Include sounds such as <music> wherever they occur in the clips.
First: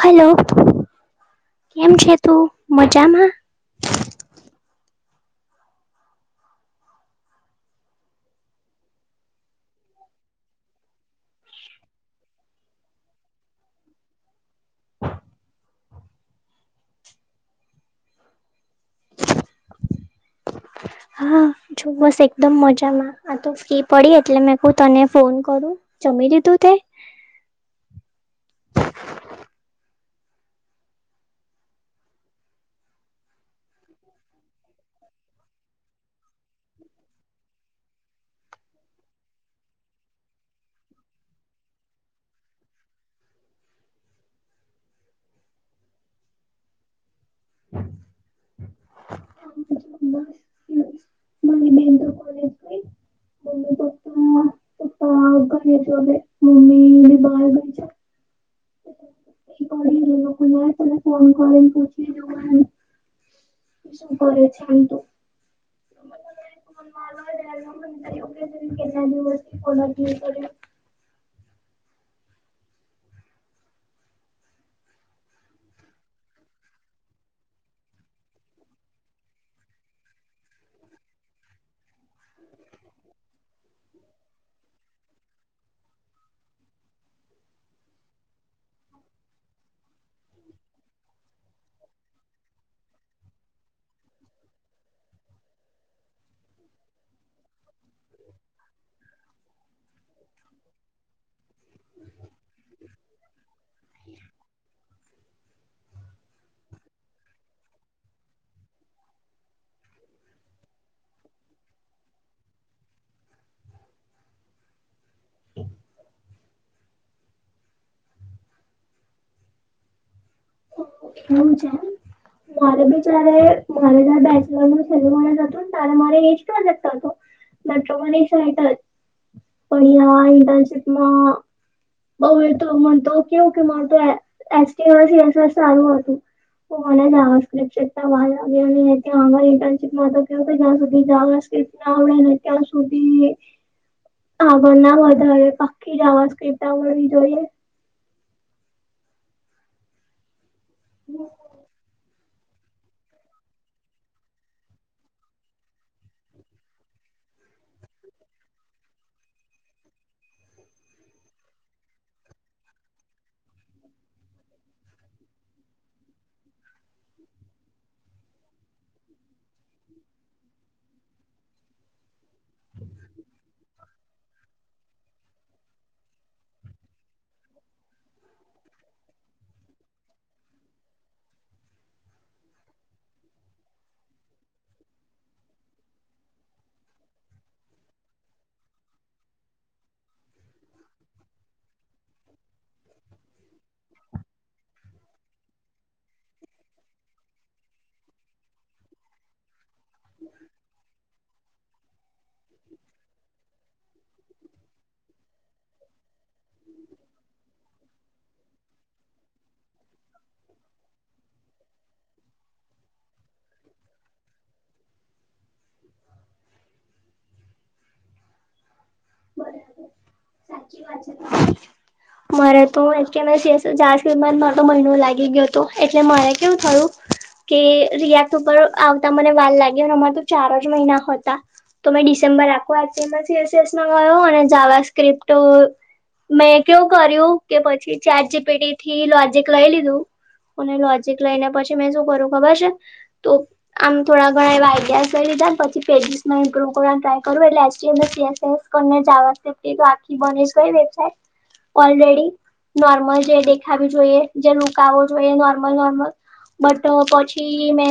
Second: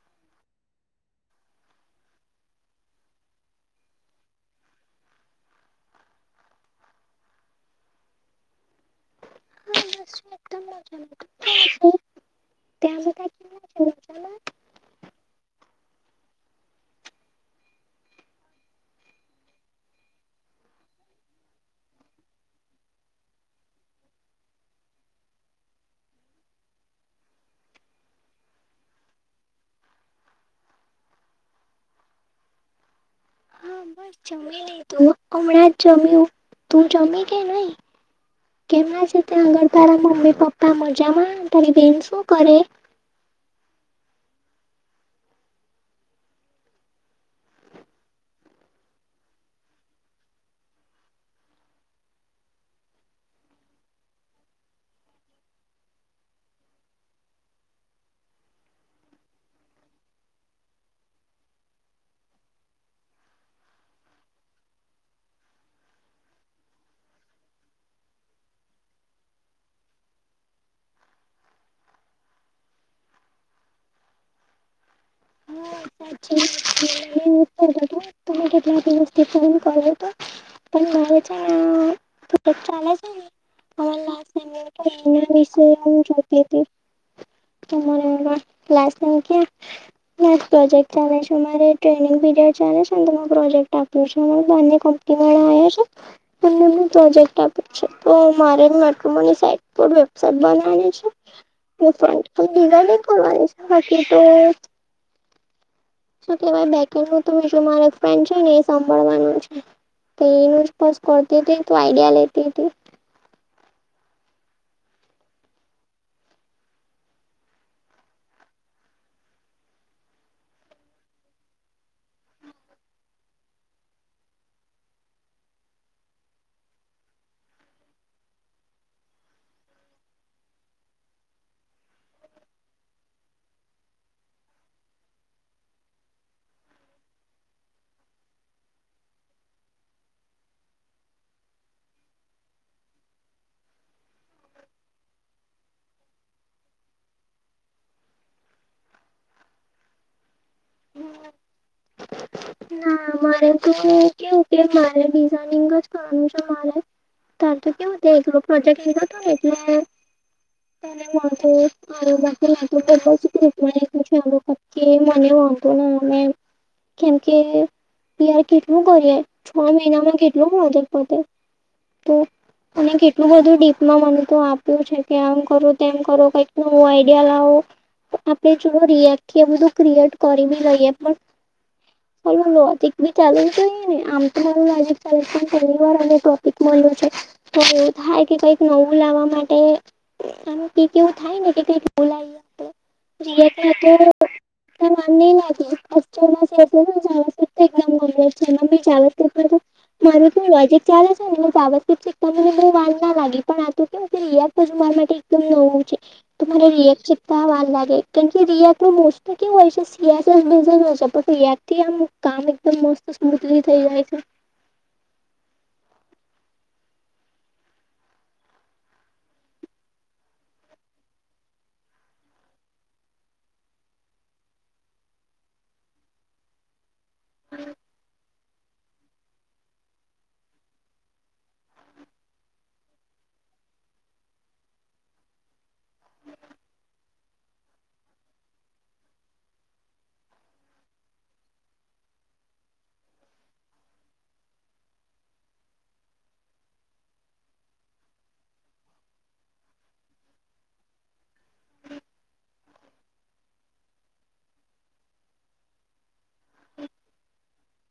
Hello. કેમ છે તું મજામાં. હા બસ જો મજામાં હા એકદમ મજા લ. <inaudible> તે આ ક છે. <inaudible> હા જો બસ એકદમ મજામાં આ તો ફ્રી પડી એટલે મેં ક તને ફોન કરું. જમી દીધું તે. હા બસ જમી ન તું હમણાં જ જમ્યું તું જમી કે નહી. કેમના છે ત્યાં આગળ તારા મમ્મી પપ્પા મજામાં તારી બેન શું કરે. <inaudible> મારી બેન તો કોલેજ ગઈ મમ્મી જલે મમી <inaudible> ને ફોન કરીને પૂછ શું કરે છે તોું <inaudible> વાયો ત કેટલા દિવસથી કોનાથી કરી <inaudible> હા સાી <inaudible> તમે કેટલાક દિવસથી ફોન કર્યો તો <inaudible> પણ મા છે ચા છે <inaudible> વિ જોતે હતી <unintelligible> મને લમકી <inaudible> પ્રોજેક્ટ ચાલે છે મારે ટ્રેનિંગ પીરિયડ ચાલે છે ને તો પ્રોજેક્ટ આપું <inaudible> પ્રોજેક્ટ આપું છું તો મારા સાહેબ <inaudible> સાહેબ ભણાવે છે હું પણ નિગ કરવા છે હકી તોુ વાય બીજું મા ફ છે ને એ સાંભળવાનું છે તે રપસ કરતી હતીથી તો આઈડિયા લેતી હતીથી હ છે મારે બી જ્યારે મારે જારે બેચલર ન સેલ જ હતું ને ત્યારે મારે એજ પ્રોજેક્ટ હતો ત્યાતો મનિષહતાપણ યાર ઇન્ટર્ન શિપ મા બઉ એ તો મને તો કેવું કે માર તો એસટીએસસ સારું હતું તો મને જપટ વા લ્યો ત્યાં અમા ઇન્ટર્નશીપ માં તો કેવું ક ત્યાં સુધી જાવ ફ ના આવડે ને ત્યાં સુધી હા બ ના વધારે પકી જ આવા ક્રિપ્ટ મળવી જોઈએ હ ના મારે તો હું કેવું કે મારે ડિઝાઇનિંગ જ કરનું છે મારે તાર તો કેવું ત એક પ્રોજેક્ટ લીધો હતો એટલે ત ખ જ છે પ મને ને મ કે કે યાર કેટલું કરીએ છ મહિનામાં કેટલું મળ પોતે તો અને કેટલું બધું ડીપમાં મને તો આપ્યું છે કે આમ કરો તેમ કરો કઈક નવું આઈડિયા લાવો આપણે જોડ રિએક બું ક્રિએટ કરી બી રઈએ પણ ચાલોજીિક ભી ચાલુ જો ને આમ તોારું નજીક ચા છેહેલી વાર અને ટોપિક મળ્યું છે તો એવું થાય કે કઈક નવું લાવવા માટે એમ કઈક એવું થાય ને કે કઈક બોલાય તો <inaudible> જાવ તો એકદમ ગમ છે મમ્ી જાવર મારું તો લોજક ચાલે છે ને સા્ય શીખને બહુ વાળ ના લાગી પણ તો કેમક મારા માટે એકમ નવું છે તોરેકતા વા લાગે મોસ્ટલી કેવુ હોય છે સિયા હોિયા આમ કામ એકદમ મસ્ત સ્મૂથલી થઈ જાય છે બરાબર સાચી વાત છે મારે તો ચાર કિ મા તો મહિનો લાગી ગયો હતો એટલે મારે કેવું થયું કે રિયાક ઉપર આવતા મને વાર લાગી અને અમાં તો ચાર જ મહિના હતા તો મેમે ડિસેમ્બર આખો આજ સ ગયો અને જવા સ્ક્રિપ્ટ મેં કેવું કર્યું કે પછી ચારજી પેઢીથી લોજીક લઈ લીધું અને લોજક લઈને પછી મે શું કરું ખબર છે તો આમ થોડા ઘણા એવા્યાસ કરી પછી પે વ કરવા ટાય કરું એટલે બની ગઈ વેબસાઇટ ઓલરેડી નોર્મલ જે દેખાવી જોઈએ જે લુક આવો જોઈએ નોર્મલ નોર્મલ બટ પછી મે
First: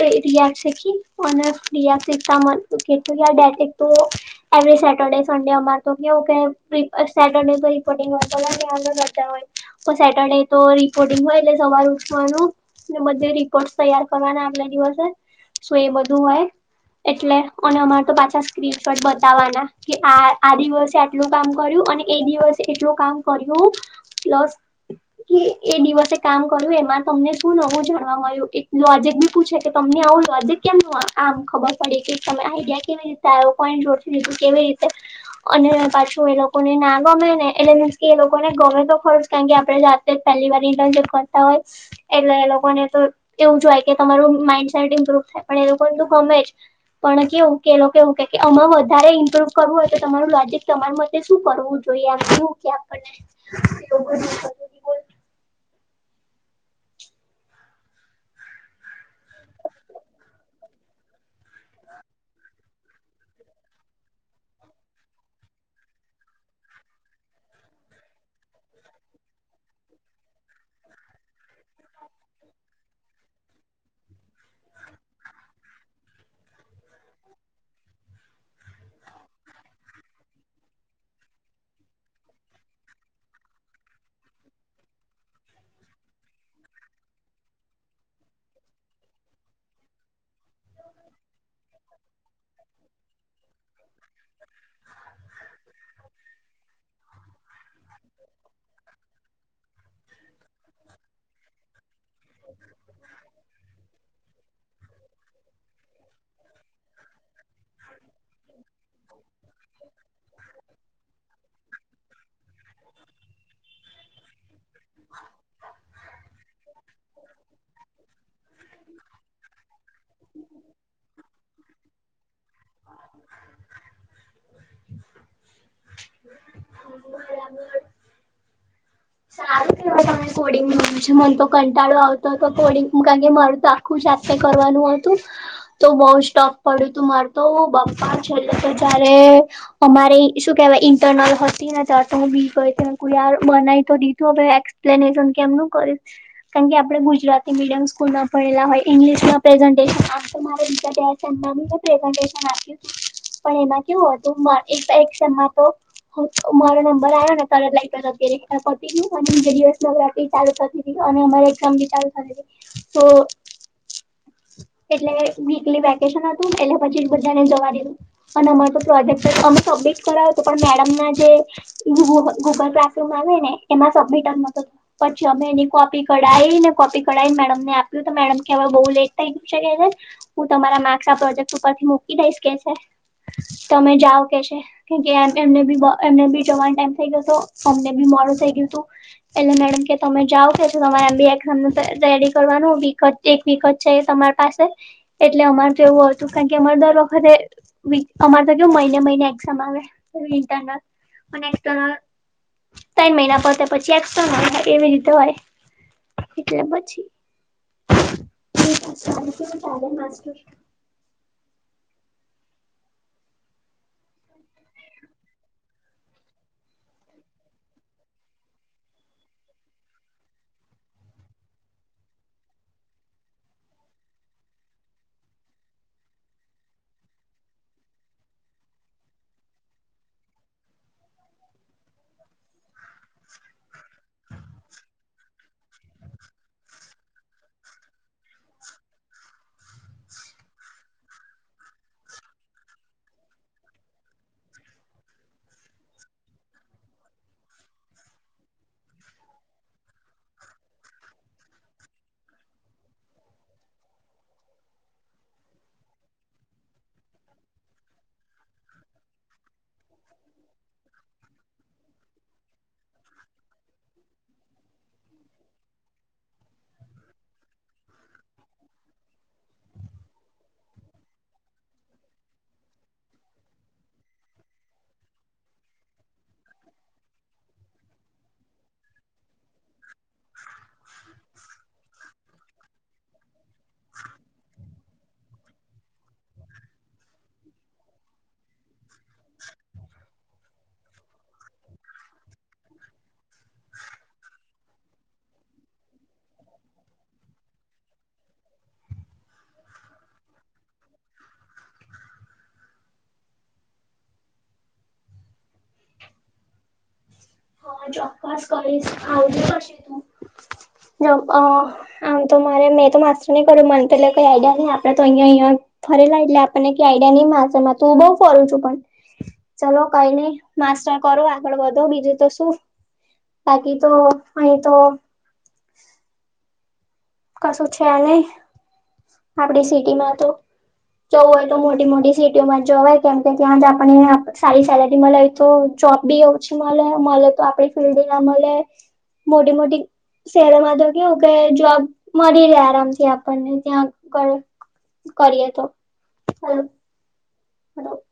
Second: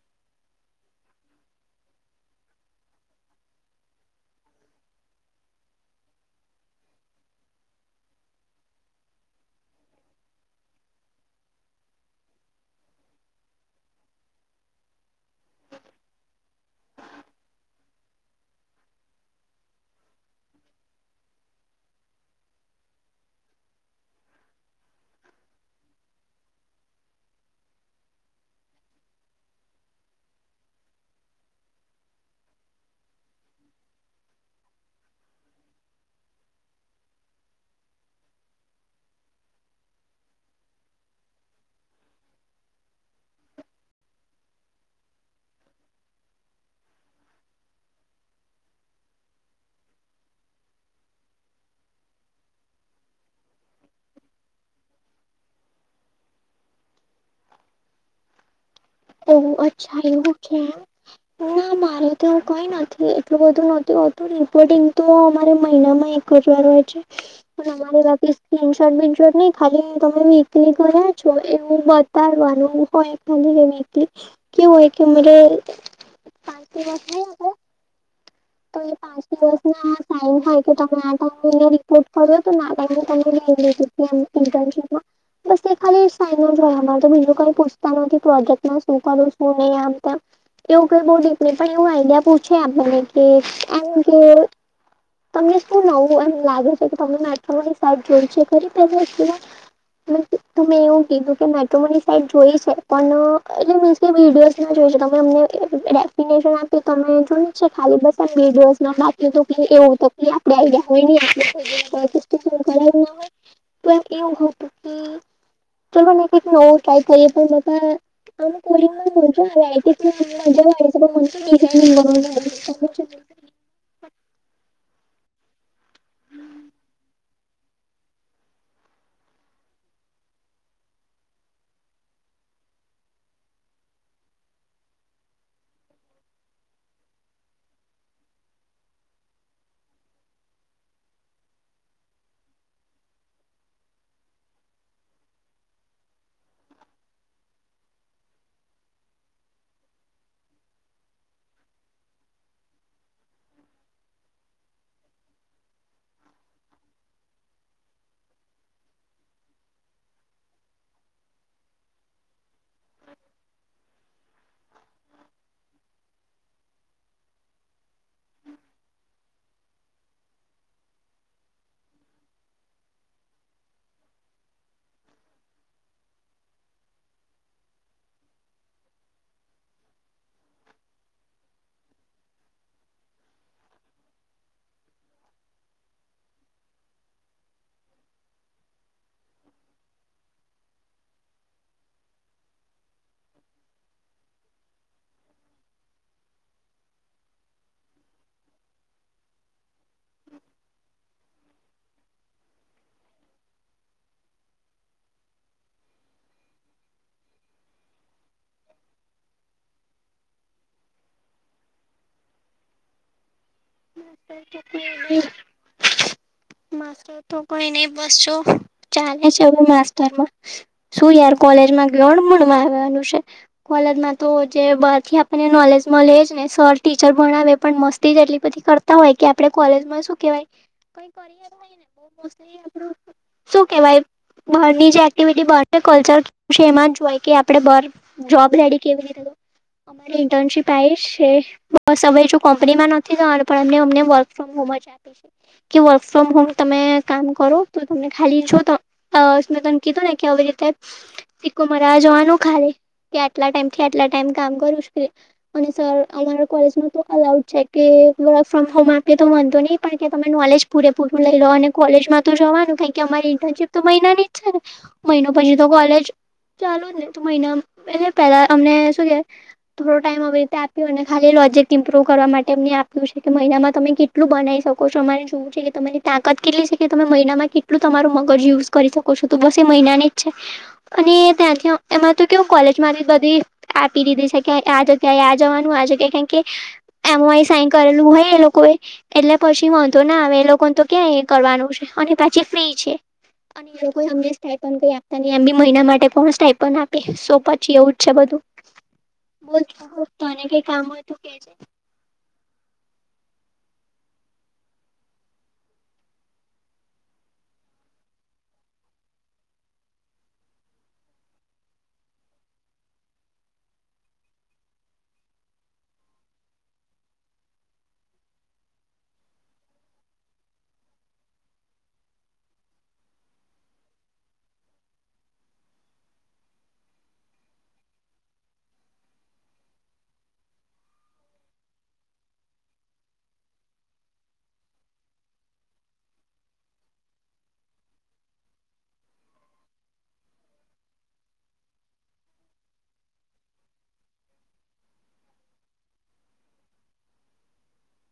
રિયા શીખી મ રિયા શીખતા એવરી સેટરડે સડે અમાર તો કેવું કે સેટરડે તો રિપોર્ટિંગ હોય તોને આગળ વધતા હોય તો સેટરડે તો રિપોર્ટિંગ હોય એટલે સવાર ઉઠવાનું ને બધે રેકોર્ડ તૈયાર કરવાના આગલા દિવસે શું એ બધું હોય એટલે અનેને અમાર તો પાછા સ્ક્રીન શોટ બતાવવાના કે આ આ દિવસે આટલું કામ કર્યું અને એ દિવસે એટલું કામ કર્યું પ્લસ એ દિવસે ક કર્યું એમાં તમને શું નવું જાણવા મળ્યું એક લોજિક બી પૂછે કે તમને આવું લોજિક કેમ ન ખબર પડી કે તમે આઈડિયા કેવી રીતે આવ્યોઈન્ટ ઓળી લીધું કેવી રીતે અને પાછ એ લોકોને ના ગમે ને, એટલે મીન્સ કે એ લોકોને ગમે તો ખરુ જ કારણ કે આપડે જાતે પહેલી વાર ઇન્ટરશિપ કરતા હોય. એટલે એ લોકોને તો એવું જ જોય કે તમારું માઇન્ડસેટ ઇમ્પ્રુવ થાય પણ એ લોકો પણ કેવું કે એ લોકો એવું કેય કે આમાં વધારે ઇમ્પ્રુવ કરવું હોય તો તમારું લોજિક તમાર મ એ શું કરવું જોઈએ? ક્યુ ક્યાં કરના હે <unintelligible> ઓ, અચ્છા એવું છે. ના મારે તો કઈ નથી. એટલું બધું નહતું હોતુ રિપોર્ટિંગ તો અમારે મહિનામાં એક જ વાર હોય છે. પણ અમારે <unintelligible> છો. એવું બતાવાનું હોય ખાલી એવી કે હોય કે <unintelligible> તો એ પાંચ દિવસ ના સાઈન થાય કે તમે આ ટાઈમે રિપોર્ટ કર્યો તો ને આ ટાઈમે <unintelligible> બસ એ ખાલી સાઈન જ હોય અમાર, તો બીજું કઈ પૂછતા નથી પ્રોજેક્ટમાં શું કર્યું, શું નઈ આમ તેમ. એવું કઈ બોવ <unintelligible> એવું આઈડિયા પૂછે આપડને એમ કે, તમને શું નવું એમ લાગે છે કે તમે મેટ્રોમની પાર્ક જોઈ છે ખરી તમે એક્ટિવા. તમે એવું કીધું કે મેટ્રોમની સાઈટ જોઈ છે પણ એટલે મીન્સ કે વિડીયો મે જોઈ છે, તમે અમને ડેફિનેશન આપી તમે જોઈ છે. ખાલી બસ, આ બે દિવસના બાકી તો કે એવું તો કે આપડે આઈડીયા હોય ન <unintelligible> બરાબર ના હોય. પણ એવું હતું <unintelligible> ચલોને કંઈક નવું ટ્રાય કરીએ પણ <unintelligible> <unintelligible> બરાબર. <unintelligible> સારું કેવાય તમે કોડિંગ ભણો છો. મન તો કંટાળો આવતો તો કોડિંગ કારણ કે મારું તો આખું જ જાતે કરવાનું હતું. તો બઉ જ ટફ પડ્યું તું માર તો બાપા છેલ્લે તો જારે મારે અમારે શું કેવાય ઇન્ટરનલ હતી ને ત્યાર તો હુ બી ગય તી મેકૂ યાર બના તો દીધું. હવ એક્સપ્લેનેશન કેમનું કરીશ. કારણ કે આપડે ગુજરાતી મીડિયમ સ્કૂલમાં ભણેલા હોય ઇંગ્લિશમાં પ્રેઝન્ટેશન આપ તો મારે વિચાર કે છે મમ્મીનું પ્રેઝન્ટેશન આપ્યું તું. પણ એમાં કેવું હતું. મા એક એક સેમમાં તો મારો નંબર આયો ને તરત લાઈટો જતી રી. અને પતિ ગયું અને બીજે દિવસ નવરાત્રી ચાલુ થતી તી અને અમારી એક્ઝામ બી ચાલુ થતી તી. તો <unintelligible> એટલે વીકલી વેકેશન હતું. એટલે પછી બધાને જવા દીધું. અને અમાર તો પ્રોજેક્ટ સબમિટ કરાયો તો પણ મેડમના જે ગૂ ગૂ ગૂગલ ક્લાસી બઉ હોય ને એમાં સબમીટ જ નતો થતો. પછી અમે એની કોપી કઢાઈને કોપી કઢાઈન મેડમને આપ્યું તો મેડમ કે હવે બઉ લેટ થઈ ગયું છે ને હવે હું તમારા માર્ક્સ આ પ્રોજેક્ટ ઉપરથી મૂકી દઈશ કે છે. તમે જાઓ કે છે કેમ કે એમને બી એમને બી જવાન ટાઈમ થઈ ગયો તો. અમને બી મોડું થઈ ગયું તું. એટલે મેડમ કે તમે જાઓ કે છે તમાર એમ બી એકઝામ રેડી કરવાનું હુ વિકટ એક વિક જ છે તમાર પાસે એટલે અમાર તો એવું હતું કારણ કે અમારે દર વખતે વીક અમાર તો કેવું મહિને-મહિને એક્ઝામ આવે ઇન્ટરનલ. અન એક્સટર્નલ તઈન મહિના પતે પછી એક્સટર્નલ એવી રીતે હોય. એટલે પછી. <unintelligible> કેવું ચાલે માસ્ટર? <unintelligible> માસ્ટર તો કઈ નઈ બસ જો ચાલે છે હવે માસ્ટરમાં. શું યાર કોલેજમા ગ્લોડ મળવા આવનું છે? મગજમાં તો જે બારથી આપડને નોલેજ મલે એ જ ને. સર ટીચર ભણાવે પણ મસ્તી જ એટલી બધી કરતા હોય કે આપડે કોલેજમા શું કેવાય કઈ કરીએલુ હોય ને બઉ મોસ્ટલી આપડુ કેવાય. બહારની જે એક્ટિવિટી બહાર કલ્ચર છે એમાં જ હોય કે આપડે બહાર જોબ રેડી કેવી રીતે અમારી ઇન્ટર્નશીપ આવી છે બસ હવે જો કંપનીમાં નથી જવાનું પણ અ અમને વર્ક ફ્રોમ હોમ જ આપી છે કે વર્ક ફ્રોમ હોમ તમે કામ કરો તો તમને ખાલી છુ તો અ તને કીધું ને કે આવી રીતે સિક્કો મરાવા જવાનું ખાલી કે આટલા ટાઈમથી આટલા ટાઈમ કામ કરું કે અને સર અમારા કોલેજમાં તો અલાઉડ છે કે વર્ક ફ્રોમ હોમ આપે તો વાઘો નહી પણ કે તમે નોલેજ પૂરેપૂરું લઈ લો અને કોલેજમાં તો જોવાનું કાય કી ઈટર શીપ તો મહિનાની જ છે ને મહિનો પછી તો કોલેજ ચાલુ જ ને તો મહિના એલે પેલા અમને શું કે થોડો ટાઈમ આવી રીતે આપ્યોને ખાલી પ્રોજેક ઇમ્પ્રવ કરવા માટે એમ છે કે મહિનામાં તમે કેટલું બનાવી શકો છો અમારે શવું છે કે તમારી તાકાત કેટલી છે કે તમે મહિનામાં કેટલું તમારું મગજ યુઝ કરી શકો છો બસ એ મહિના જ છે અને ત્યાંથી એમાં તો કે કોલેજમાં બધી આપી દીધી છે કે આ જગ્યા આ જવાનું આ જગ્યા કાય કી એમ સાઈન કરેલું હોય એ લોકો એટલે પછી વાંધો ના આવે એ લોકોને તો ક્યાં એ કરવાનું છે અને પછી ફ્રી છે અને એ લોકો અમને સ્ટાપન કઈ આપતા નહી એમ બે મહિના માટે સ્ટાપન આપે સ પછી એવું જ છે બધું <inaudible> બોલ તને કઈ કામ હોય તો કે જે હા ચોક્કસ કરીશ આવજે પછે તું આમ તો મારે મેં તો માસ્ર નહી કરું મન પેલે કઈ આઈડિયા નહી આપડે તો અહીયાંયા અહં ફરેલા એટલે આપણને કઈ આઈડિયા નહી માશે તો હું બઉુ ફરું છું પણ ચલો કઈ નઈ માસ્ટર કરો આગળ વધો બીજું તો શું બાકી તો અહી તો કશું છે આ નહી આપડી સિટીમાં તો જવું હોય તો મોટી મોટી સિટીઓમાં જ હોય કેમ કે ત્યાં જ આપણે સારી સેલેરી મળે તો જોબ બી ઓછી મળે મળે તો આપડી ફિલ્ડ ના મળે મોટી મોટી શહેરોમાં તો કેવું કે જોબ મળી રહે આરામથી આપણને ત્યાં ક કરીએ તો હા હડ <inaudible>